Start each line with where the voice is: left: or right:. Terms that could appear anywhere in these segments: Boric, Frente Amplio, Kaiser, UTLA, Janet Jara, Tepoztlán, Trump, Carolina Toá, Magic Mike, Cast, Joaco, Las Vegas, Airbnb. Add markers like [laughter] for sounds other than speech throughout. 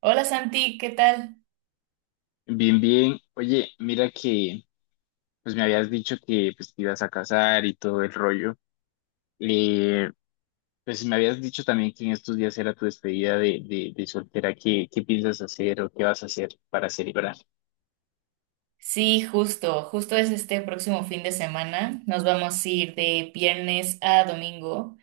right: Hola Santi, ¿qué tal?
left: Bien, bien. Oye, mira que pues me habías dicho que pues te ibas a casar y todo el rollo. Eh, pues me habías dicho también que en estos días era tu despedida de soltera. ¿Qué piensas hacer o qué vas a hacer para celebrar?
right: Sí, justo es este próximo fin de semana. Nos vamos a ir de viernes a domingo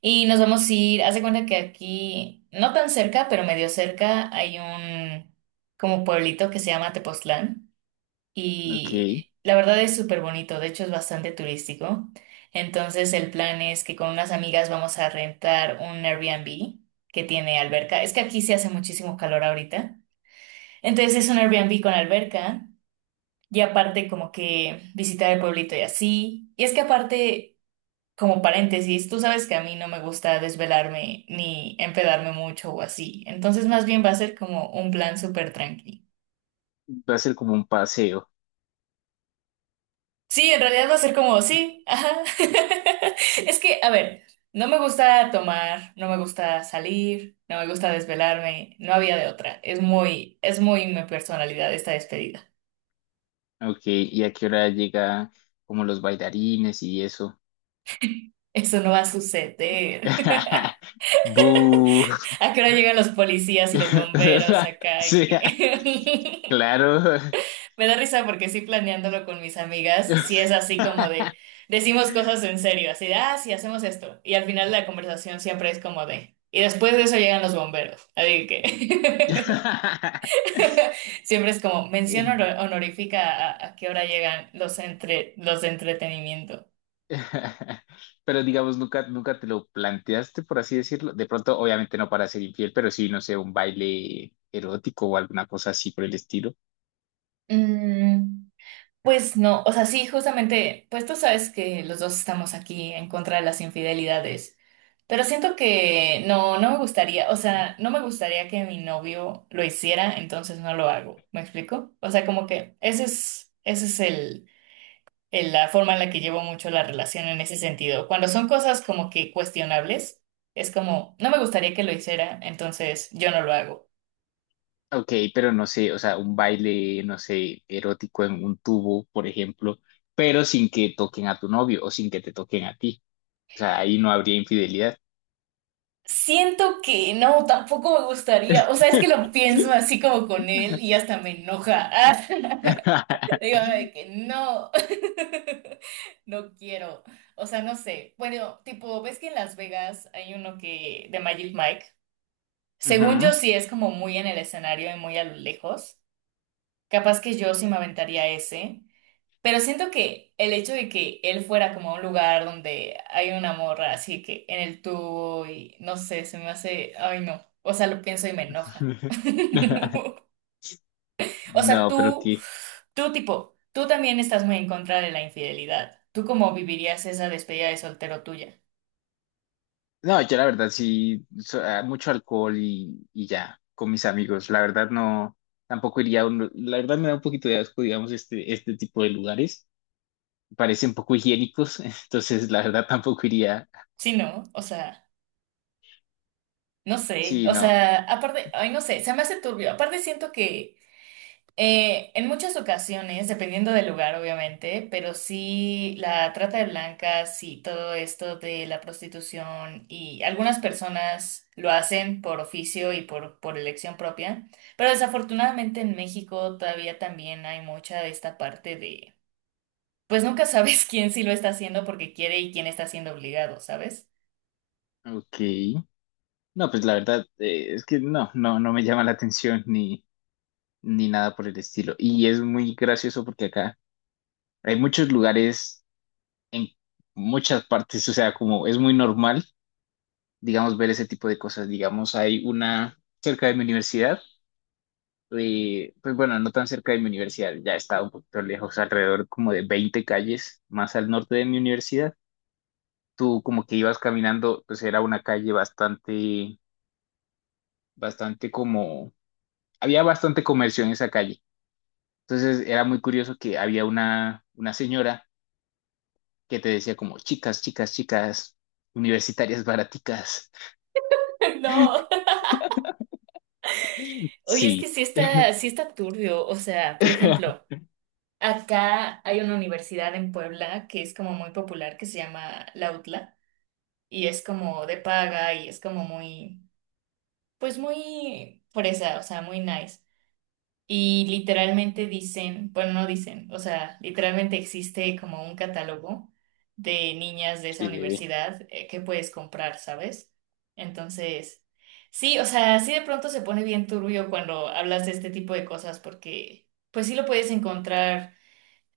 right: y nos vamos a ir, haz de cuenta que aquí, no tan cerca, pero medio cerca, hay un como pueblito que se llama Tepoztlán
left: Ok,
right: y la verdad es súper bonito, de hecho es bastante turístico. Entonces el plan es que con unas amigas vamos a rentar un Airbnb que tiene alberca. Es que aquí se hace muchísimo calor ahorita. Entonces es un Airbnb con alberca. Y aparte como que visitar el pueblito y así. Y es que aparte, como paréntesis, tú sabes que a mí no me gusta desvelarme ni empedarme mucho o así. Entonces más bien va a ser como un plan súper tranqui.
left: va a ser como un paseo.
right: Sí, en realidad va a ser como, sí, ajá. [laughs] Es que, a ver, no me gusta tomar, no me gusta salir, no me gusta desvelarme, no había de otra. Es muy mi personalidad esta despedida.
left: Ok, ¿y a qué hora llega como los bailarines y eso?
right: Eso no va a suceder. [laughs]
left: [laughs] ¡Bú!
right: ¿A qué hora llegan los policías y los bomberos
left: [laughs]
right: acá? Y
left: Sí,
right: que- [laughs]
left: claro.
right: Me da risa porque sí planeándolo con mis amigas, sí es así como de, decimos cosas en serio, así de, ah, sí, hacemos esto. Y al final la conversación siempre es como de, y después de eso llegan los bomberos. Así que [laughs] siempre es como mención
left: [laughs] [laughs]
right: honorífica a qué hora llegan los, entre, los de entretenimiento.
left: [laughs] Pero digamos, nunca te lo planteaste, por así decirlo. De pronto, obviamente no para ser infiel, pero sí, no sé, un baile erótico o alguna cosa así por el estilo.
right: Mm, pues no, o sea, sí, justamente, pues tú sabes que los dos estamos aquí en contra de las infidelidades. Pero siento que no, no me gustaría, o sea, no me gustaría que mi novio lo hiciera, entonces no lo hago. ¿Me explico? O sea, como que ese es el, la forma en la que llevo mucho la relación en ese sentido. Cuando son cosas como que cuestionables, es como, no me gustaría que lo hiciera, entonces yo no lo hago.
left: Ok, pero no sé, o sea, un baile, no sé, erótico en un tubo, por ejemplo, pero sin que toquen a tu novio o sin que te toquen a ti. O sea, ahí no habría infidelidad.
right: Siento que no, tampoco me gustaría. O sea, es que lo pienso
left: [laughs]
right: así como con él y hasta me enoja. [laughs] Digo, de que no, [laughs] no quiero. O sea, no sé. Bueno, tipo, ¿ves que en Las Vegas hay uno que de Magic Mike? Según yo
left: Ujú.
right: sí es como muy en el escenario y muy a lo lejos. Capaz que yo sí me aventaría ese. Pero siento que el hecho de que él fuera como a un lugar donde hay una morra así que en el tubo y no sé, se me hace, ay no. O sea, lo pienso y me enoja.
left: [laughs]
right: [laughs] O sea,
left: No, pero
right: tú,
left: qué.
right: tú tipo, tú también estás muy en contra de la infidelidad. ¿Tú cómo vivirías esa despedida de soltero tuya?
left: No, yo la verdad sí, mucho alcohol y ya, con mis amigos. La verdad no, tampoco iría a un, la verdad me da un poquito de asco, digamos, este tipo de lugares. Parecen poco higiénicos, [laughs] entonces la verdad tampoco iría.
right: Sí, ¿no? O sea, no sé.
left: Sí,
right: O
left: no,
right: sea, aparte, ay, no sé, se me hace turbio. Aparte siento que en muchas ocasiones, dependiendo del lugar, obviamente, pero sí la trata de blancas y todo esto de la prostitución y algunas personas lo hacen por oficio y por elección propia, pero desafortunadamente en México todavía también hay mucha de esta parte de, pues nunca sabes [laughs] quién sí lo está haciendo porque quiere y quién está siendo obligado, ¿sabes?
left: ok. No, pues la verdad es que no, no, no me llama la atención ni, ni nada por el estilo. Y es muy gracioso porque acá hay muchos lugares en muchas partes, o sea, como es muy normal digamos, ver ese tipo de cosas. Digamos, hay una cerca de mi universidad, pues bueno, no tan cerca de mi universidad, ya está un poquito lejos, alrededor como de 20 calles más al norte de mi universidad. Tú como que ibas caminando, pues era una calle bastante, bastante como, había bastante comercio en esa calle. Entonces era muy curioso que había una señora que te decía como, chicas, chicas, chicas, universitarias baraticas.
right: [laughs] No. Oye, es que
left: Sí.
right: sí está,
left: [laughs]
right: sí está turbio. O sea, por ejemplo. Acá hay una universidad en Puebla que es como muy popular, que se llama la UTLA, y es como de paga y es como muy, pues muy fresa, o sea, muy nice. Y literalmente dicen, bueno, no dicen, o sea, literalmente existe como un catálogo de niñas de esa
left: Eh,
right: universidad que puedes comprar, ¿sabes? Entonces, sí, o sea, sí de pronto se pone bien turbio cuando hablas de este tipo de cosas porque... Pues sí lo puedes encontrar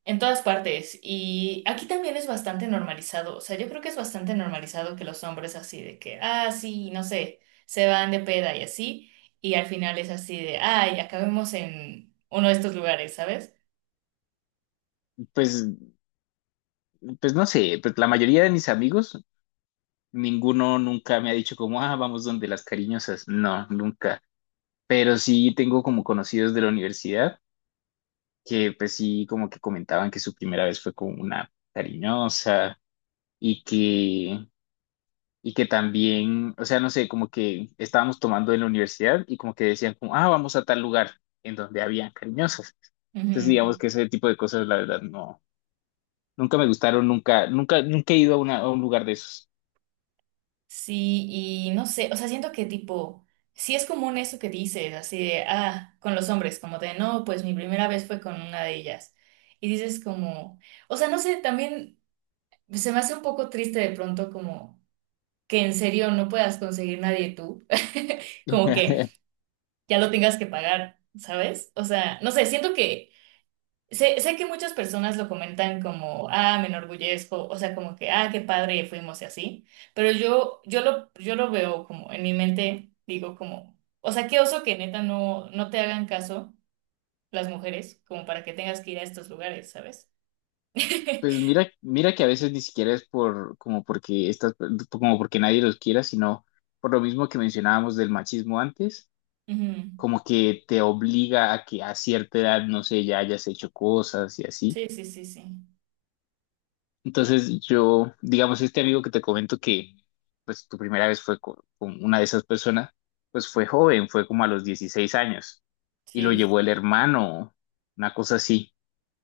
right: en todas partes. Y aquí también es bastante normalizado. O sea, yo creo que es bastante normalizado que los hombres así de que, ah, sí, no sé, se van de peda y así. Y al final es así de, ay, acabemos en uno de estos lugares, ¿sabes?
left: pues pues no sé, pues la mayoría de mis amigos, ninguno nunca me ha dicho como, ah, vamos donde las cariñosas. No, nunca. Pero sí tengo como conocidos de la universidad que pues sí como que comentaban que su primera vez fue con una cariñosa y que, y que también, o sea, no sé, como que estábamos tomando en la universidad y como que decían como, ah, vamos a tal lugar en donde había cariñosas. Entonces digamos
right: Ujú.
left: que ese tipo de cosas la verdad no, nunca me gustaron, nunca, nunca, nunca he ido a, a un lugar de esos.
right: Sí, y no sé, o sea, siento que tipo, sí es común eso que dices, así de, ah, con los hombres, como de, no, pues mi primera vez fue con una de ellas. Y dices como, o sea, no sé, también se me hace un poco triste de pronto como que en serio no puedas conseguir nadie tú, [laughs] como que
left: [laughs]
right: ya lo tengas que pagar, ¿sabes? O sea, no sé, siento que sé que muchas personas lo comentan como, ah, me enorgullezco, o sea, como que, ah, qué padre fuimos y así, pero yo lo veo como en mi mente, digo como, o sea, qué oso que neta no, no te hagan caso las mujeres, como para que tengas que ir a estos lugares, ¿sabes? [laughs]
left: Pues mira, mira que a veces ni siquiera es por como porque estas, como porque nadie los quiera, sino por lo mismo que mencionábamos del machismo antes,
right: Ujú.
left: como que te obliga a que a cierta edad, no sé, ya hayas hecho cosas y así.
right: Sí, sí, sí, sí.
left: Entonces yo, digamos, este amigo que te comento que pues tu primera vez fue con, una de esas personas, pues fue joven, fue como a los 16 años y lo
right: Sí,
left: llevó el
right: sí.
left: hermano, una cosa así.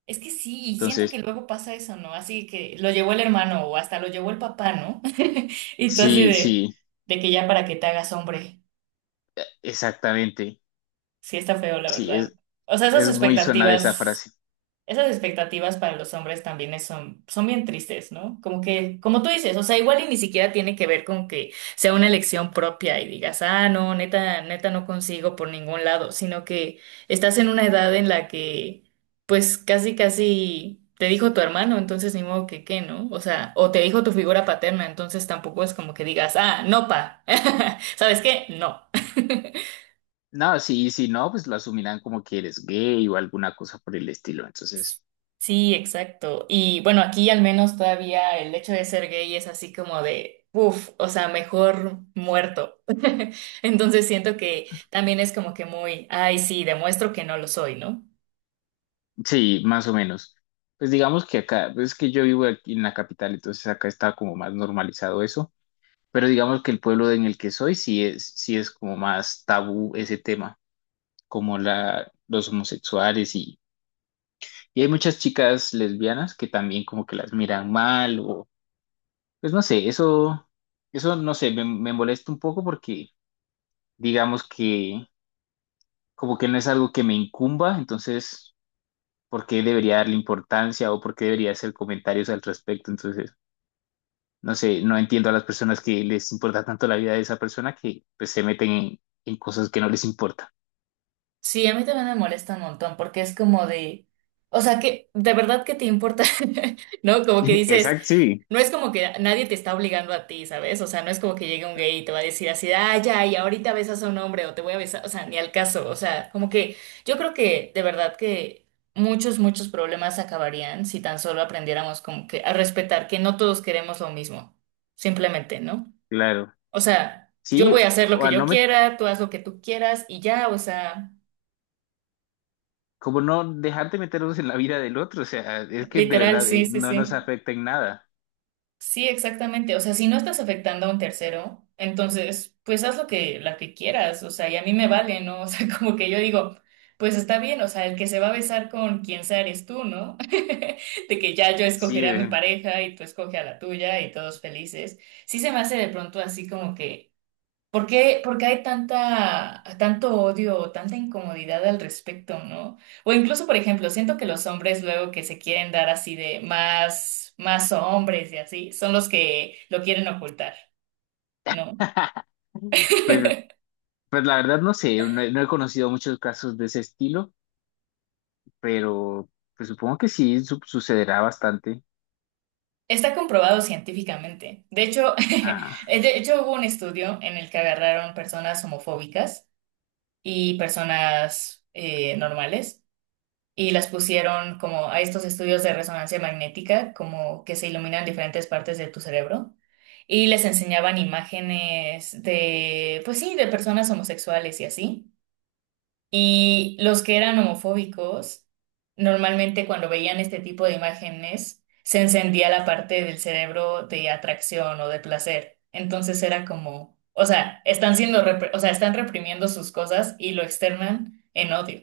right: Es que sí, y siento que
left: Entonces,
right: luego pasa eso, ¿no? Así que lo llevó el hermano o hasta lo llevó el papá, ¿no? [laughs] Y tú así
left: sí, sí,
right: de que ya para que te hagas hombre,
left: exactamente.
right: sí está feo, la
left: Sí,
right: verdad. O sea, esas
left: es muy sonada esa
right: expectativas.
left: frase.
right: Esas expectativas para los hombres también son, son bien tristes, ¿no? Como que, como tú dices, o sea, igual y ni siquiera tiene que ver con que sea una elección propia y digas, ah, no, neta, neta no consigo por ningún lado, sino que estás en una edad en la que, pues, casi te dijo tu hermano, entonces ni modo que qué, ¿no? O sea, o te dijo tu figura paterna, entonces tampoco es como que digas, ah, no, pa, [laughs] ¿sabes qué? No.
left: No, sí, sí, no, pues lo asumirán como que eres gay o alguna cosa por el estilo. Entonces,
right: Sí, exacto. Y bueno, aquí al menos todavía el hecho de ser gay es así como de, uff, o sea, mejor muerto. [laughs] Entonces siento que también es como que muy, ay, sí, demuestro que no lo soy, ¿no?
left: sí, más o menos. Pues digamos que acá, pues es que yo vivo aquí en la capital, entonces acá está como más normalizado eso. Pero digamos que el pueblo en el que soy sí es como más tabú ese tema, como la, los homosexuales y hay muchas chicas lesbianas que también como que las miran mal o, pues no sé, eso no sé, me molesta un poco porque digamos que como que no es algo que me incumba, entonces, ¿por qué debería darle importancia o por qué debería hacer comentarios al respecto? Entonces, no sé, no entiendo a las personas que les importa tanto la vida de esa persona que pues, se meten en cosas que no les importan.
right: Sí, a mí también me molesta un montón porque es como de, o sea, que de verdad que te importa, [laughs] ¿no? Como que
left: [laughs]
right: dices,
left: Exacto, sí.
right: no es como que nadie te está obligando a ti, ¿sabes? O sea, no es como que llegue un gay y te va a decir así, de, ah, ya, y ahorita besas a un hombre o te voy a besar, o sea, ni al caso, o sea, como que yo creo que de verdad que muchos problemas acabarían si tan solo aprendiéramos como que a respetar que no todos queremos lo mismo, simplemente, ¿no?
left: Claro.
right: O sea, yo
left: Sí,
right: voy a hacer lo
left: o
right: que
left: a
right: yo
left: no me,
right: quiera, tú haz lo que tú quieras y ya, o sea...
left: como no dejar de meternos en la vida del otro, o sea, es que de
right: Literal,
left: verdad
right: sí, sí,
left: no nos
right: sí.
left: afecta en nada.
right: Sí, exactamente. O sea, si no estás afectando a un tercero, entonces, pues haz lo que, la que quieras. O sea, y a mí me vale, ¿no? [laughs] O sea, como que yo digo, pues está bien, o sea, el que se va a besar con quien sea eres tú, ¿no? [laughs] De que ya yo
left: Sí,
right: escogeré a mi pareja y tú escoge a la tuya y todos felices. Sí se me hace de pronto así como que. Por qué hay tanta, tanto odio o tanta incomodidad al respecto, ¿no? O incluso, por ejemplo, siento que los hombres luego que se quieren dar así de más, más hombres y así, son los que lo quieren ocultar, ¿no?
left: [laughs] pues, pues la verdad no sé, he no he conocido muchos casos de ese estilo. Pero pues supongo que sí sucederá bastante.
right: Está comprobado científicamente. De hecho, [laughs]
left: Ah,
right: de hecho hubo un estudio en el que agarraron personas homofóbicas y personas normales y las pusieron como a estos estudios de resonancia magnética, como que se iluminan diferentes partes de tu cerebro. Y les enseñaban imágenes de, pues sí, de personas homosexuales y así. Y los que eran homofóbicos, normalmente cuando veían este tipo de imágenes, se encendía la parte del cerebro de atracción o de placer. Entonces era como, o sea, están siendo, o sea, están reprimiendo sus cosas y lo externan en odio.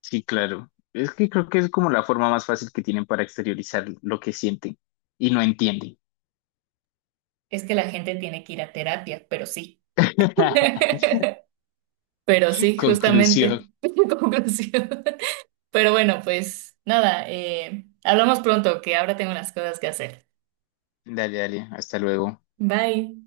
left: sí, claro. Es que creo que es como la forma más fácil que tienen para exteriorizar lo que sienten y no entienden.
right: Es que la gente tiene que ir a terapia, pero sí.
left: [laughs]
right: [laughs] Pero sí, justamente.
left: Conclusión.
right: [laughs] Conclusión. Pero bueno, pues nada, hablamos pronto, que ahora tengo unas cosas que hacer.
left: Dale, dale, hasta luego.
right: Bye.